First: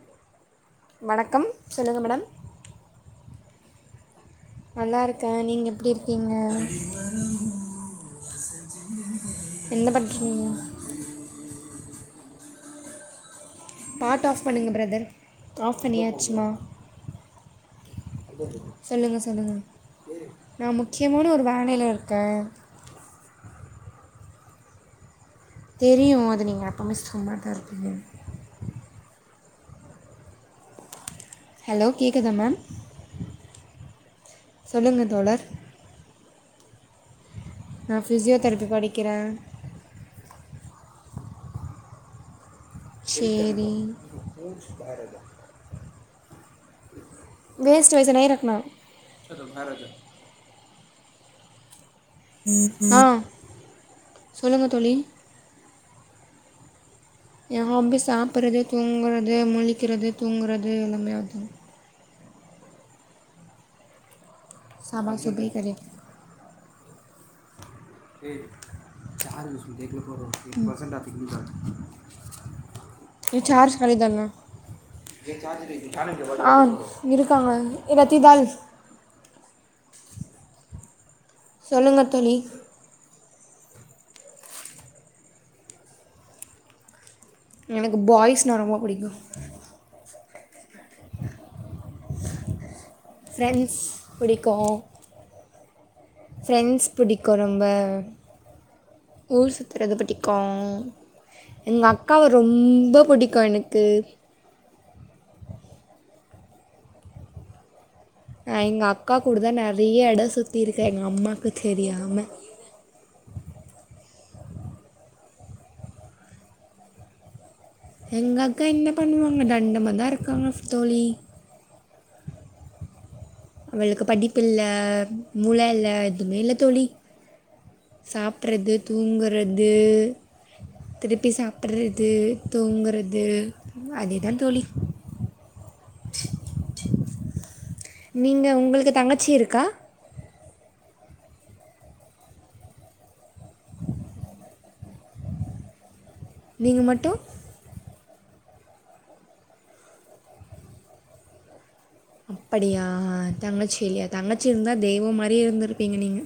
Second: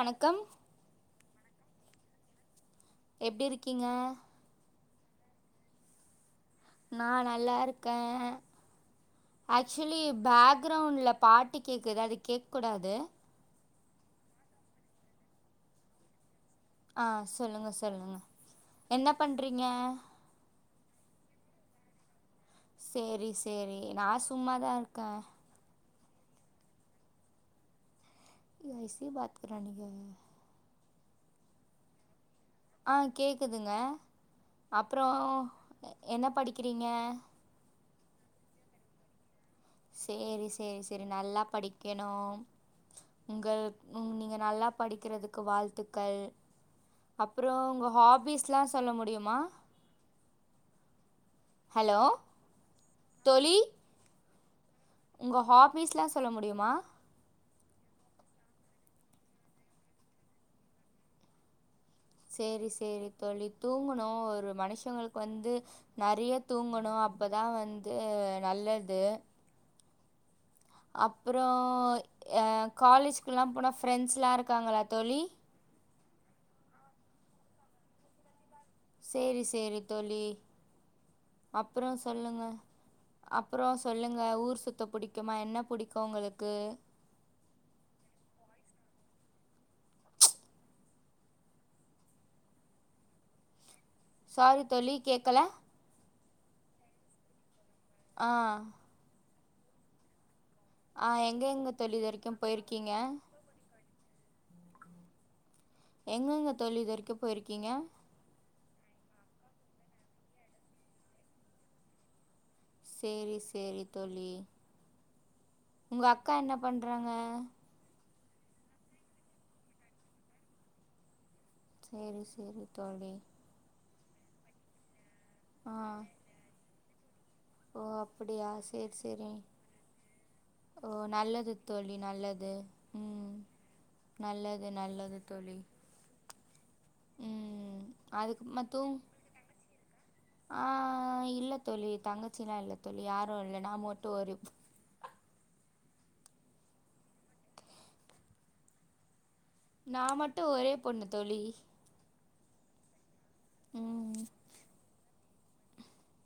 வணக்கம் சொல்லுங்க மேடம் எப்டி இருக்கிங்க நல்லா இருக்கே நீங்கள் எப்பிடி இருக்கிங் நா நல்லாருக்கே என்ன ஆக்சுலி பண்ணுறீங்க பேக்ரவுண்ட்ல பாட்டு கேக்குது அது கேக்க கூடாது ஆஃப் பண்ணியாச்சுமா ஆ சொல்லுங்க சொல்லுங்க என்ன பண்றிங்க கியமான ஒரு வேளையில இருக்க சேரி சேரி நா சும்மாதா இருக்க தெரியு அது நீங்க எப்பமே சும்மாதா இருப்பிங்கனு நீங்க எஸ்ஸி பாத்கரா நீங்க ஹெலோ கேக்குதா மேம் ஆ கேக்குதுங்க அப்றோ சொல்லுங்கள் தோழர் என்ன படிக்கிறிங்க நா ஃபிஸியோதெரபி படிக்கிற சேரி சேரி செரி நல்லா படிக்கணும் உங்கள் சரி நீங்க நல்லா படிக்கிறதுக்கு வாழ்த்து க்கள் அப்புறோ உங்க வேஸ்ட் வயசு நேரம் ஹாபிஸ்லா இருக்கணும் சொல்ல முடியுமா ஹலோ தோழி சொல்லுங்க த் உங்க ஹாப் பீஸ்ல்லாம் சொல்ல முடியுமா என் ஹாப்பீஸ் சாப்புட்றது தூங்குறது முழிக்கிறது தூங்குறது எல்லாமே அதான் சேரி சேரி தோழி தூங்கணு ஒரு மனுஷங்களுக்கு சாம்பார் சூப்பி வந்து கறி நெறய தூங்கணு அப்பதான் வந் [unintelligible] அப்புறோ அ காலேஜ்க்குலா போனா ஃப்ரெண்ட்ஸ்லா இருக்காங்களா தோழி ஆ இருக் க்காங்க ரத்தி தால் செரி செரி தோழி அப்பறோ சொல்லுங்கள் தோழி சொல்லுங்க அப்பறோ சொல்லுங்க ஊர் சுத்தப் பிடிக்குமா என்ன பிடிக்கும் உங்களுக்கு எனக்கு பாய்ஸ்னா ரொம்ப பிடிக்கூ ஃப்ரெண்ட்ஸ் சாரி பிடிக்கும் தோழி கேக்கல ஃப்ரெண்ட்ஸ் பிடிக்கூ ரொம்ப ஆ ஊர் சுத்துரதுப் பிடிக் ஆ எங்கெங்க [unintelligible] எங்க தோழி இது அக்காவ வரைக்கு போயிருக்கீங்க ரொம்ப பிடிக்கூ எனக்கு எங்கெங்க தோழி இது வரைக்கூ போயிருக்கீங்க அஹ் எங்க அக்கா கூடதான் நெறைய எடம் சுத்தி இருக்கே எங்க அம்மாக்கு தெரியாம செரி செரி தோழி உங்க அக்கா என்ன பண்றாங்க எங்க அக்கா என்ன பண்ணுவாங்க தண்டமா தான் இருக்காங்கத் தோழி செரி செரி தோழி வளுக்கு படிப்பு இல்ல மூள ஆ இல்ல எதுவுமே இல்ல தோழி ஓ அப்படியா சாப்ட்றது சேரி சேரி தூங்குறது ஓ திருப்பி நல்லது தோழி சாப்பிட்றது நல்லது தூங்குறது உம் அதே தான் தோழி நல்லது நல்லது தோழி ம் நீங்க உங்களுக்கு தங்கச்சி இருக்கா ஆஹ் இல்ல தோழி தங்கச்சில்லாம் இல்ல தோழி யாரும் இல்ல நான் மட்டும் ஓரு நீங்க மட்டு நான் மட்டு ஒரே பொண்ணு தோழி அப்படியா தங்கச்சில்லயா ம் தங்கச்சி இருந்தா தெய்வ மாரி இப்பிடியே இருந்துருப்பிங்க நீங்க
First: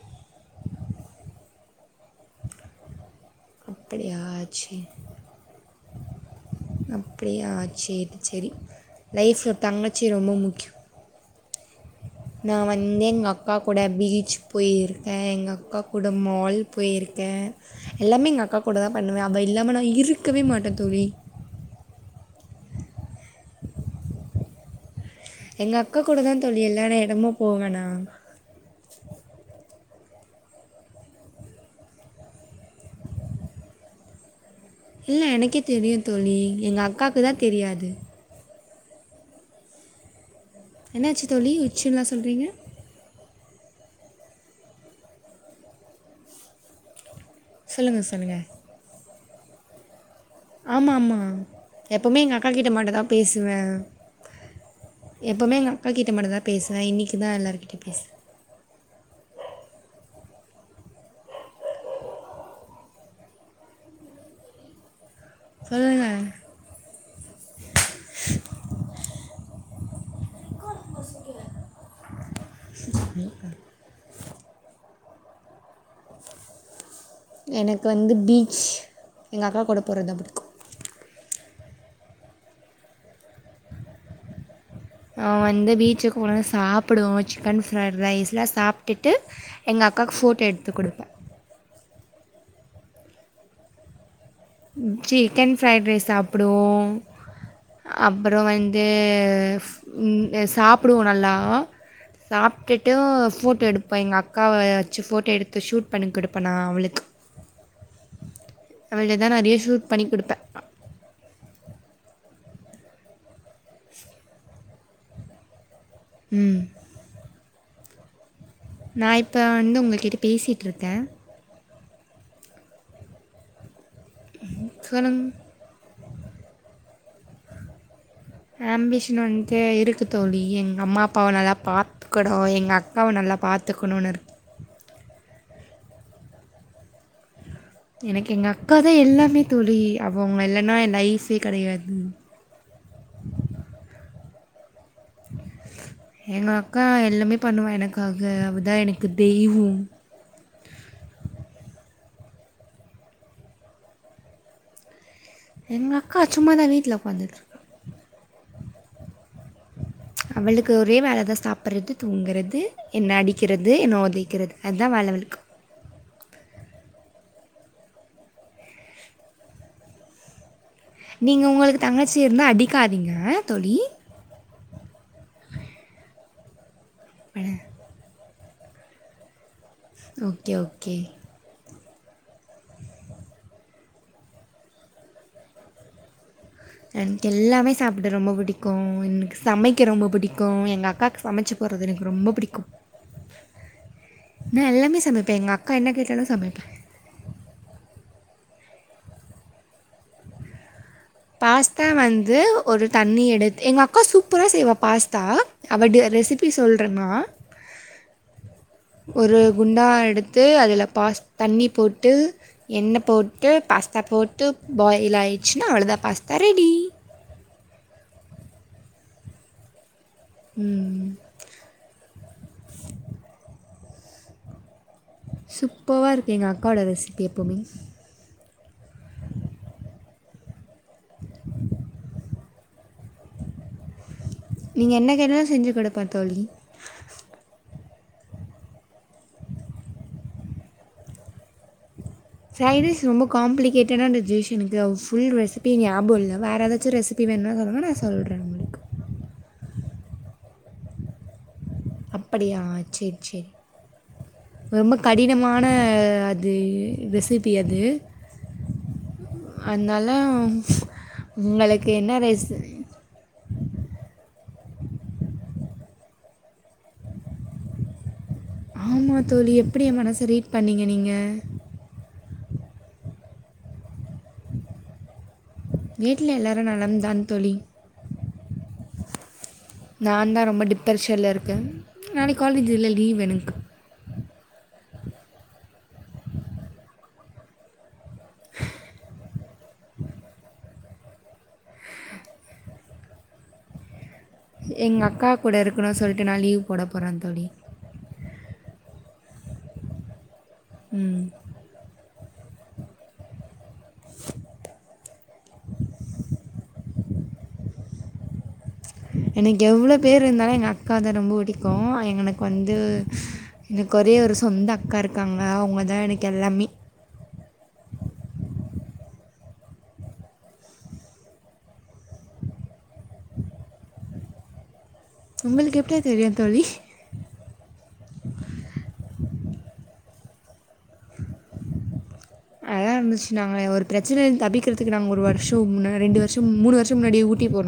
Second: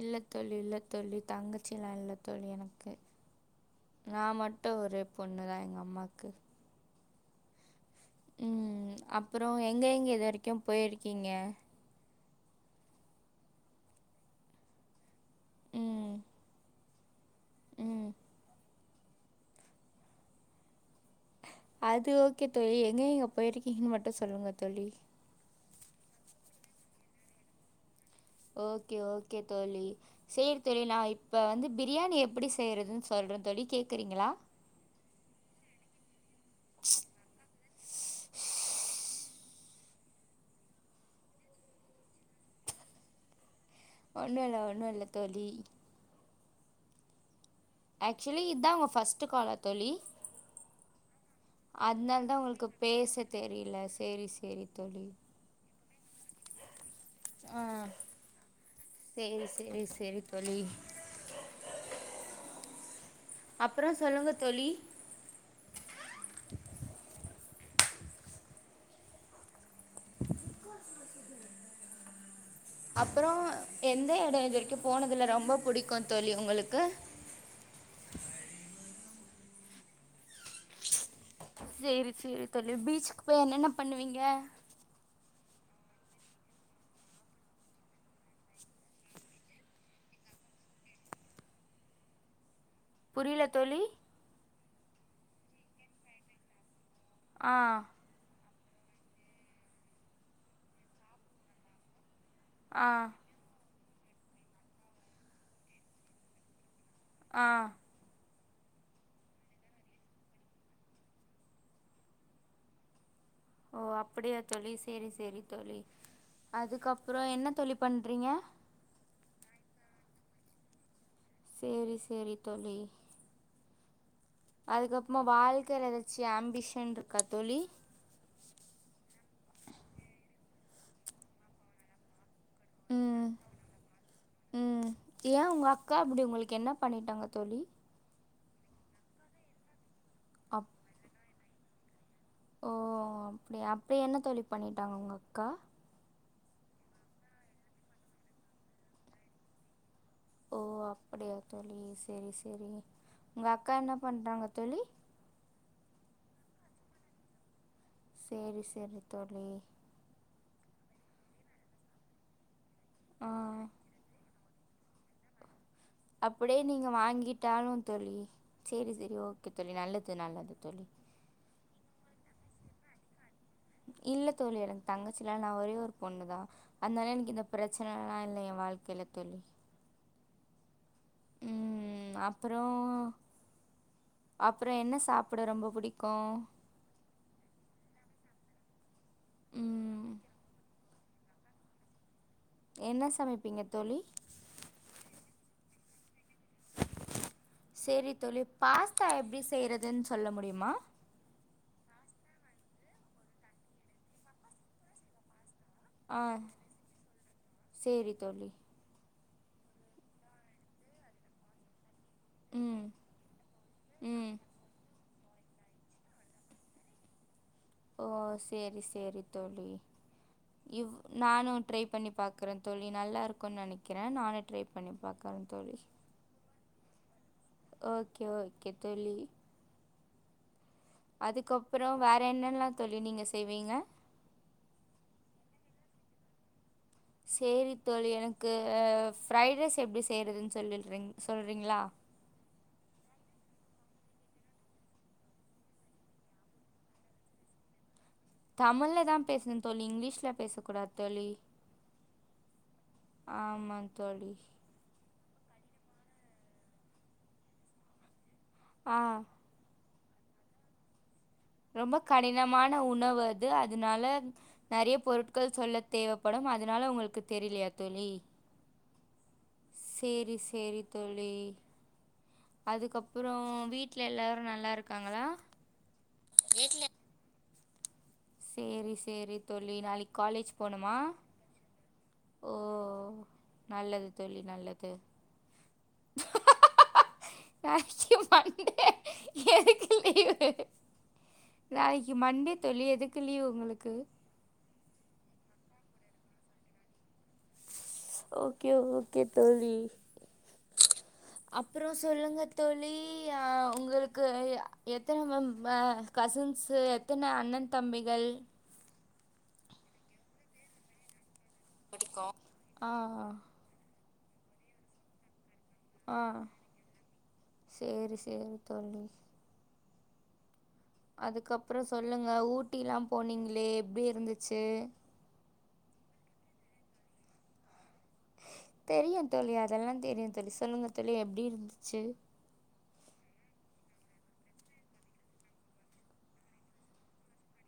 இல்ல தோழி இல்ல தோழி தங்கச்சிலா இல்ல தோழி எனக்கு அப்படியா நா மட்டோ சரி ஒரே பொண்ணுதா எங்க அம்மாக்கு அப்டியா சேரி சேரி ம் லைஃப்ல அப்புறம் ஒர் எங்கே தங்கச்சி எங்கே இது ரொம்போ வரைக்கும் முக்கியோ போயிருக்கீங்க நா வந்து எங்க அக்கா கூட பீச் போயி தே எங்க அக்கா கூட ம் மால் போயிர் கே ம் எல்லாமே எங்க அக்கா கூடதா பண்ணுவே அவ இல்லாம நா இருக்கவே மாட்டே தோழி அது ஓகே தோழி எங்கெங்க போயிருக்கீங்க மட்டோ சொல்லுங்க தோழி எங்க அக்கா கூடதா தோழி எல்லான எடமும் போவே நா ஓகே ஓகே தோழி செரி தோழி நா இப்ப வந்து பிரியாணி எப்டி செய்றதுன்னு சொல்றே தோழி கேக்குறீங்களா இல்ல எனக்கே தெரியு தோழி எங்க அக்காக்குதா தெரியாது என்னாச்சு தோழி உச்சுன்லா சொல்றீங்க ஒண்ணோ இல்ல ஒண்ணோ இல்ல தோழி சொல்லுங்கள் ஆக்சுவலி இதா உங்க ஃபர்ஸ் ட்டு காலா தோழி ஆமா அம்மா எப்பமே அதனால எங்க தான் அக்கா உங்களுக்கு கிட்ட மட்டோதா பேச பேசுவே தெரியல சரி சரி தோழி எப்பமே எங்க அக்கா கிட்ட மட்டோதா பேசுவே இன்னிக்குதா எல்லார்கிட்டயு ஆ பேசுன சேரி சேரி சேரி தோழி அப்றோ சொல்லுங்க தோழி சொல்லுங்க அப்றோ எந்த எடோ இது வரைக்கோ போன இதுல ரொம்போ புடிக்கோ தோழி உங்களுக்கு எனக்கு வந்து பீச் எங்க அக்கா கூட போறதுதா புடிக்கோ செரி செரி தோழி பீச்சுக்கு போய் என்னென்ன பண்ணுவீங்க ஆ வந்து பீச்சுக்கு போனோன சாப்புடுவோ சிக்கன் ஃப்ரைட் ரைஸ்லா சாப்ட்டுட்டு எங்க அக்காக்கு ஃபோட்டோ எடுத்து குடுப்பே புரில தோழி உம் சிக்கன் ஃப்ரைட் ரைஸ் சாப்புடுவோ ஆ அப்றோ வந் தேஃப் உம் ஏ சாப்புடுவோ நல்லா ஆ சாப்ட்டுட்டூ ஃபோட்டோ எடு இப்ப எங்க அக்காவ வச்சு ஃபோட்டோ எடுத்து ஷூட் பண்ணி குடுப்பே நா அவளுக்கு ஆ அவளு தா நா நெறைய ஷூட் பண்ணி குடுப்பே ஓ அப்டியா தோழி செரி செரி தோழி ம். அதுக்கப்புறோ என்ன தோழி பண்றீங்க நா இப்ப வந்து உங்ககிட்ட பேசிட் இருக்கே செரி செரி தோழி அதுக்கப்பறம சொல்லுங்க. வாழ்கைல எதாச்சு சாம்பிஷன் இருக்கா தோழி ஆம்பிஷன் வந்து இருக்கு தோழி. எங்க அம்மா அப்பாவ நல்லா பார்த்து [unintelligible] எங்கள் அக்காவை ம் நல்லா பார்த்துக்கணுனு இருக்கே ஏன் உங்க அக்கா அப்டி உங்களுக்கு என்ன பண்ணிட்டாங்க தோழி எனக்கு எங்க அக்கா தான் எல்லாமே தோழி அவங்க அப் இல்லைன்னா என் லைஃப் கெடையாது ஓ அப்டி அப்டி என்ன தோழி பண்ணிட்டாங்க உங்க அக்கா எங்க அக்கா எல்லாமே பண்ணுவா எனக்காக அவதான் எனக்கு தெய்வு ஓ அப்டியா தோழி செரி செரி உங்க அக்கா என்ன பண்றாங்க தோழி எங்க அக்கா சும்மாதான் வீட்டுல உக்காந்துட்டு இருக் சேரி சேரி தோழி அவளுக்கு ஒரே வேலை தான் சாப்புட்றது தூங்குறது என்ன ஆ அடிக்கிறது என்ன உதைக்கிறது அதுதான் வேலவலக்கு அப்படியே நீங்க வாங்கிட்டாலும் தோழி செரி செரி ஓகே தோழி நல்லது நல்லது தோழி நீங்க உங்களுக்கு தங்கச்சி இருந்தா அடிக்காதீங்க தோழி இல்ல தோழி எனக் தங்கச்சிலா இல்ல நான் ஒரே ஒரு பொண்ணு தான் அதனால எனக்கு இந்த பிரச்சன எல்லாம் இல்ல வாழ்கைல தோழி ஓகே ஓகே உம் அப்பறோ அப்பறோ என்ன சாப்ட ரொம்ப பிடிக்கூ எனக்கு எல்லாமே சாப்ட ரொம்ப பிடிக்கும் எனக்கு சமைக்க ரொம்ப ம் பிடிக்கும் எங்கள் அக்காக்கு சமைச்சு போடுறது எனக்கு ரொம்ப பிடிக் என்ன சமைப்பீங்க தோழி நான் எல்லாமே சமைப்பேன் எங்கள் அக்கா என்ன கேட்டாலும் சமைப்பேன் செரி தோழி பாஸ்தா எப்படி செய்றதுன்னு சொல்ல முடியுமா பாஸ்தா வந்து ஒரு தண்ணி எடுத்து எங்க அக்கா சூப்பரா செய்வா பாஸ்தா அவ ஆ ரெசிபி சொல்றேண்ணா சேரி தோழி ஒரு குண்டா எடுத்து அதில் பாஸ் தண்ணி போட்டு போட்டு ம் எண்ண போட்டு பாஸ்தா ம் போட்டு பாயில் ஆயிட்டு ச்சு அவளதான் பாஸ்தா ரெடி ஓ செரி செரி தோழி இவ் நானு ட்ரை பண்ணி பாக்குறே தோழி நல்லா இருக்கும்னு நெனைக்கிறே நானே ட்ரை பண்ணி பா சுப்பர்வா இருக்கு எங்க அக்காவோட ரெசிபி எப்போவுமே ஓக்கே ஓக்கே தோழி அதுக்கப்புறம் வேற என்னல்லாம் தோழி நீங்க செய்வீங்க குடுப்பன் தோழி செரி தோழி எனக்கு ஃபரைட் ரைஸ் எப்டி செய்யறதுன்னு சொல்லிற் சொல்றீங்களா ஃப்ரைட் ரைஸ் ரொம்ப காம்ப்ளிகேட்டான டிஷ் எனக்கு ஃபுல் ரெிசிபி நியாபகம் இல்ல வேறு ஏதாச்சும் ரெஸிப்பி வேணும்னா சொல்லுங்க நான் சொல்கிறேன் உங்களுக்கு தமிழ்ல தான் பேசணு தோழி இங்கிலீஷ்ல பேச கூடாது தோழி அப்படியா செரி செரி ஆமா தோழி ரொம்ப கடினமா ஆன அது ரெசிபி அது ஆஹ் அத்னால ரொம்ப கடினமான உணவு அது அதனால நெறைய பொருட்கள் சொல்ல தேவப்படும் அதனால உங்களுக்கு தெரிலையா தோழி ஆமா தோ தோழி எப்படி மனசு சேரி ரீட் பண்ணிங்க நீங்க அதுக்கப்புறம் வீட்ல எல்லாரும் நல்லா இருக்காங்களா வீட்ல எல்லாரும் நலம் தான் தோழி செரி செரி நான் தான் ரொம்ப டிப்ரெஷன்ல இருக்கேன் நாளைக்கு ஓ காலேஜ் இல்ல லீவ் எனக்கு நல்லது [inaudible] நாளைக்கு மண்டே எதுக்கு லீவு நாளைக்கு மண்டே தோழி எதுக்கு லீவ் உங்களுக்கு எங்க அக்கா கூட இருக்கணும் சொல்லிட்டு நான் லீவ் போட போறேன் தோழி ஓக்கே ஓக்கே தோழி உம் அப்புறோ சொல்லுங்க தோழி ஆ உங்களுக்கு எத்தன கசின்ஸு எத்தன அண்ணன் தம்பிகள் எனக்கு எவ்வளவு பேர் இருந்தாலும் எங்க அக்கா தான் ரொம்ப புடிக்கும் க்கும் புடிக்கு எனக்கு வந்து ஆ ஒரே ஒரு சொந்த அக்கா இருக்காங்க அவங்க தான் எனக்கு ஆஹ் எல்லாமே செரி செரி தோழி அதுக்கப்புறம் சொல்லுங்க ஊட்டிலாம் போனீங்களே எப்டி இருந்துச்சு உங்களுக்கு எப்டி தெரியும் தோழி தெரியும் தோழி அதெல்லாம் தெரியும் தோழி சொல்லுங்க தோழி எப்டி இருந்துச்சு நல்லா இருந்துச்சு நாங்க ஒரு பிரச்சனே தபிக்கிறதுக்கு நாங் ஒரு வருஷோ முன்ன ரெண்டு வருஷோ மூணு வருஷோ முன்னாடி ஊட்டி போன்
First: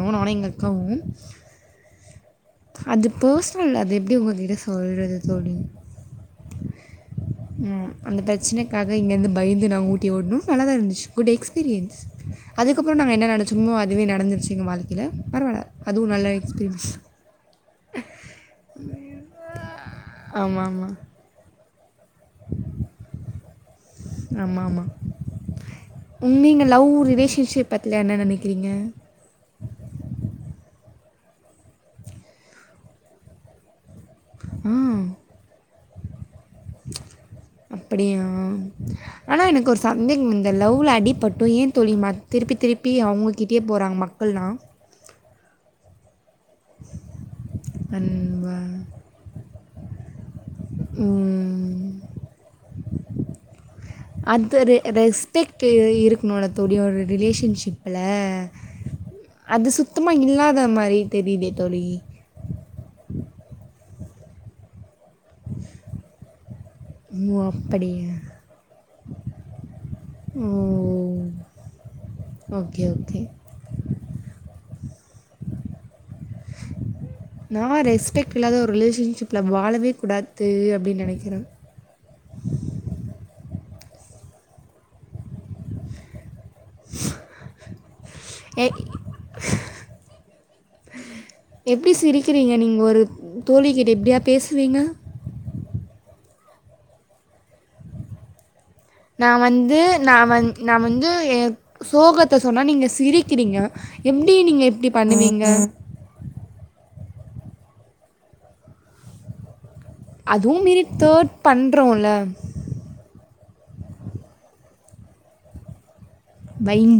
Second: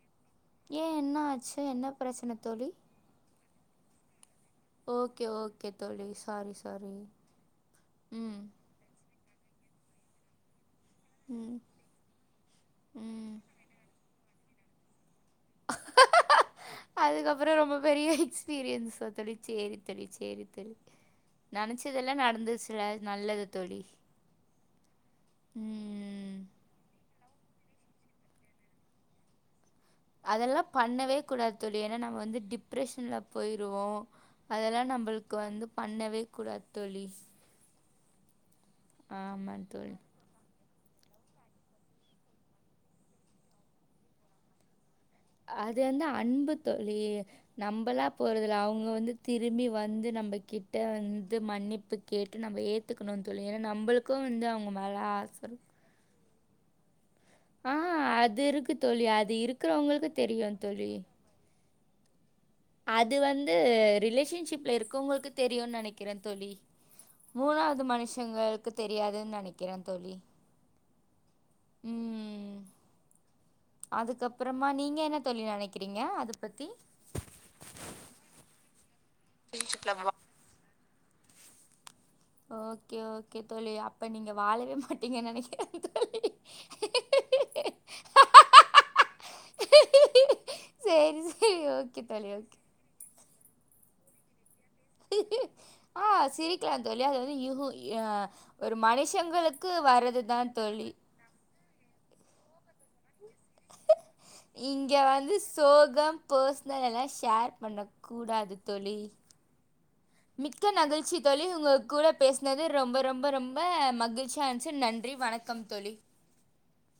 ஏ என்ன ஆச்சு என்ன பிரச்சன தோழி அதுப்பூஸ் துல்ல அது எப்டி உங்க கிட்ட சொல்றது ஓகே தோழி ஓகே தோழி சாரி சாரி உம் அந்த ம் பிரச்சனைக்காக இங்கந்து பயந்து நா ஊட்டி ஓடுனு நல்லாதா இருந்துஞ் ச்சு குட் ம் எக்ஸ்பீரியன்ஸ் அதுக்கப்புறோ நாங்க என்ன ம் நெனச்சோமோ அதுவே நடந்துரு சி எங்க வாழ்க்கைல பரவால்ல அதுவு நல்ல எக்ஸ்பீரியன்ஸ் அதுக்கப்புறம் ரொம்ப பெரிய எக்ஸ்பீரியன்ஸா தோழி சேரி தோழி சேரி ஆமாம் தோழி ஆமாம் நெனச்சதெல்லா நடந்துச்சில நல்லது தோழி ஆம்மா ஆம்மா உண் ம். நீங்க லவ்வு ரிலேஷி ட்சி பத்தில என்ன நெனைக்கிறீங்க அதெல்லா பண்ணவே கூடாது தோழி ஏன்னா நம்ம வந்து டிப்ரஷன்ல போயிருவோ அதெல்லா ஆ நம்மளுக்கு வந்து பண்ணவே கூடாத் தோழி அப்படியா ஆனா ஆமா எனக்கு ஒரு தோழி. சந்தேங் வந்தல் லவ்ல அடிப்பட்டு ஏ தோழி மத் திருப்பி திருப்பி அவங்ககிட்டேயே போறாங்க மக்கள்லா அது வந்து அ அன்பு தோழி நம்பலா அண்ட் போறதில அவங்க வந்து திரும்பி வந்து நம்ம கிட்ட வந்து மன்னிப்பு கேட்டு நம்ம ஏத் த்துக்குணு தோழி ஏ அது ரெ ரெஸ்பெக்ட் இ இரு னோட துடி ஒரு ஆ ரிலேஷன்ஷிப்புல அது இருக்கு தோழி. அது இருக்கிறவங்களுக்கு சுத்தமா தெரியும் இல்லாத தோழி. மாரி தெரியுதே தோழி அது வந்து ரிலேஷன்ஷிப்ல இரு கங்களுக்கு தெரியு நெனைக்கிறே தோழி ஓ மூணாவது அப்படியா மனுஷங்களுக்கு தெரியாதுன் நெனைக்கிறே தோழி ஓ உம் ஓகே ஓகே அதுக்கப்புறமா நீங்க என்ன தோழி நெனைக்கிறீங்க அத பத்தி நா ரெஸ்பெக்ட் இல்லாத ஒரு ரிலேஷன் சிப்ல வாழவே கூடாது அ அப்டின் நெனைக்கிறே ஓகே ஓகே தோழி அப்ப நீங்க வாழவே மாட்டீங்கு நெனைக்கிறே தோழி எ சரி சரி எப்டி ஓகே தோழி சிரிக்கிறீங்க ஓகே. நீங்க ஒரு தோழி கி இப்டியா பேஸ் ஆ சிரிக்கலா தோழி [unintelligible] நா மனுஷங்களுக்கு வந்து நா வர்றதுதா வந்து நா தோழி வந்து சோகத் சொன்னா நீங்க சிரி இருக்றிங்க எப்டி நீங்க இப்டி இங்க வந்து பண்ணுவீங்க சோகம் பர்சனல் எல்லா ஷேர் பண்ண கூடாது தோழி மிக்க அதுவும் மீறி மகிழ்ச்சி தேர்ட் தோழி உங்க கூட பண்ணுறோம்ல பேசுனது ரொம்ப ரொம்ப ரொம்ப ரொம்ப மகிழ்ச்சியார்ஞ்ச்சு நன்றி வணக்கம் தோழி வைங்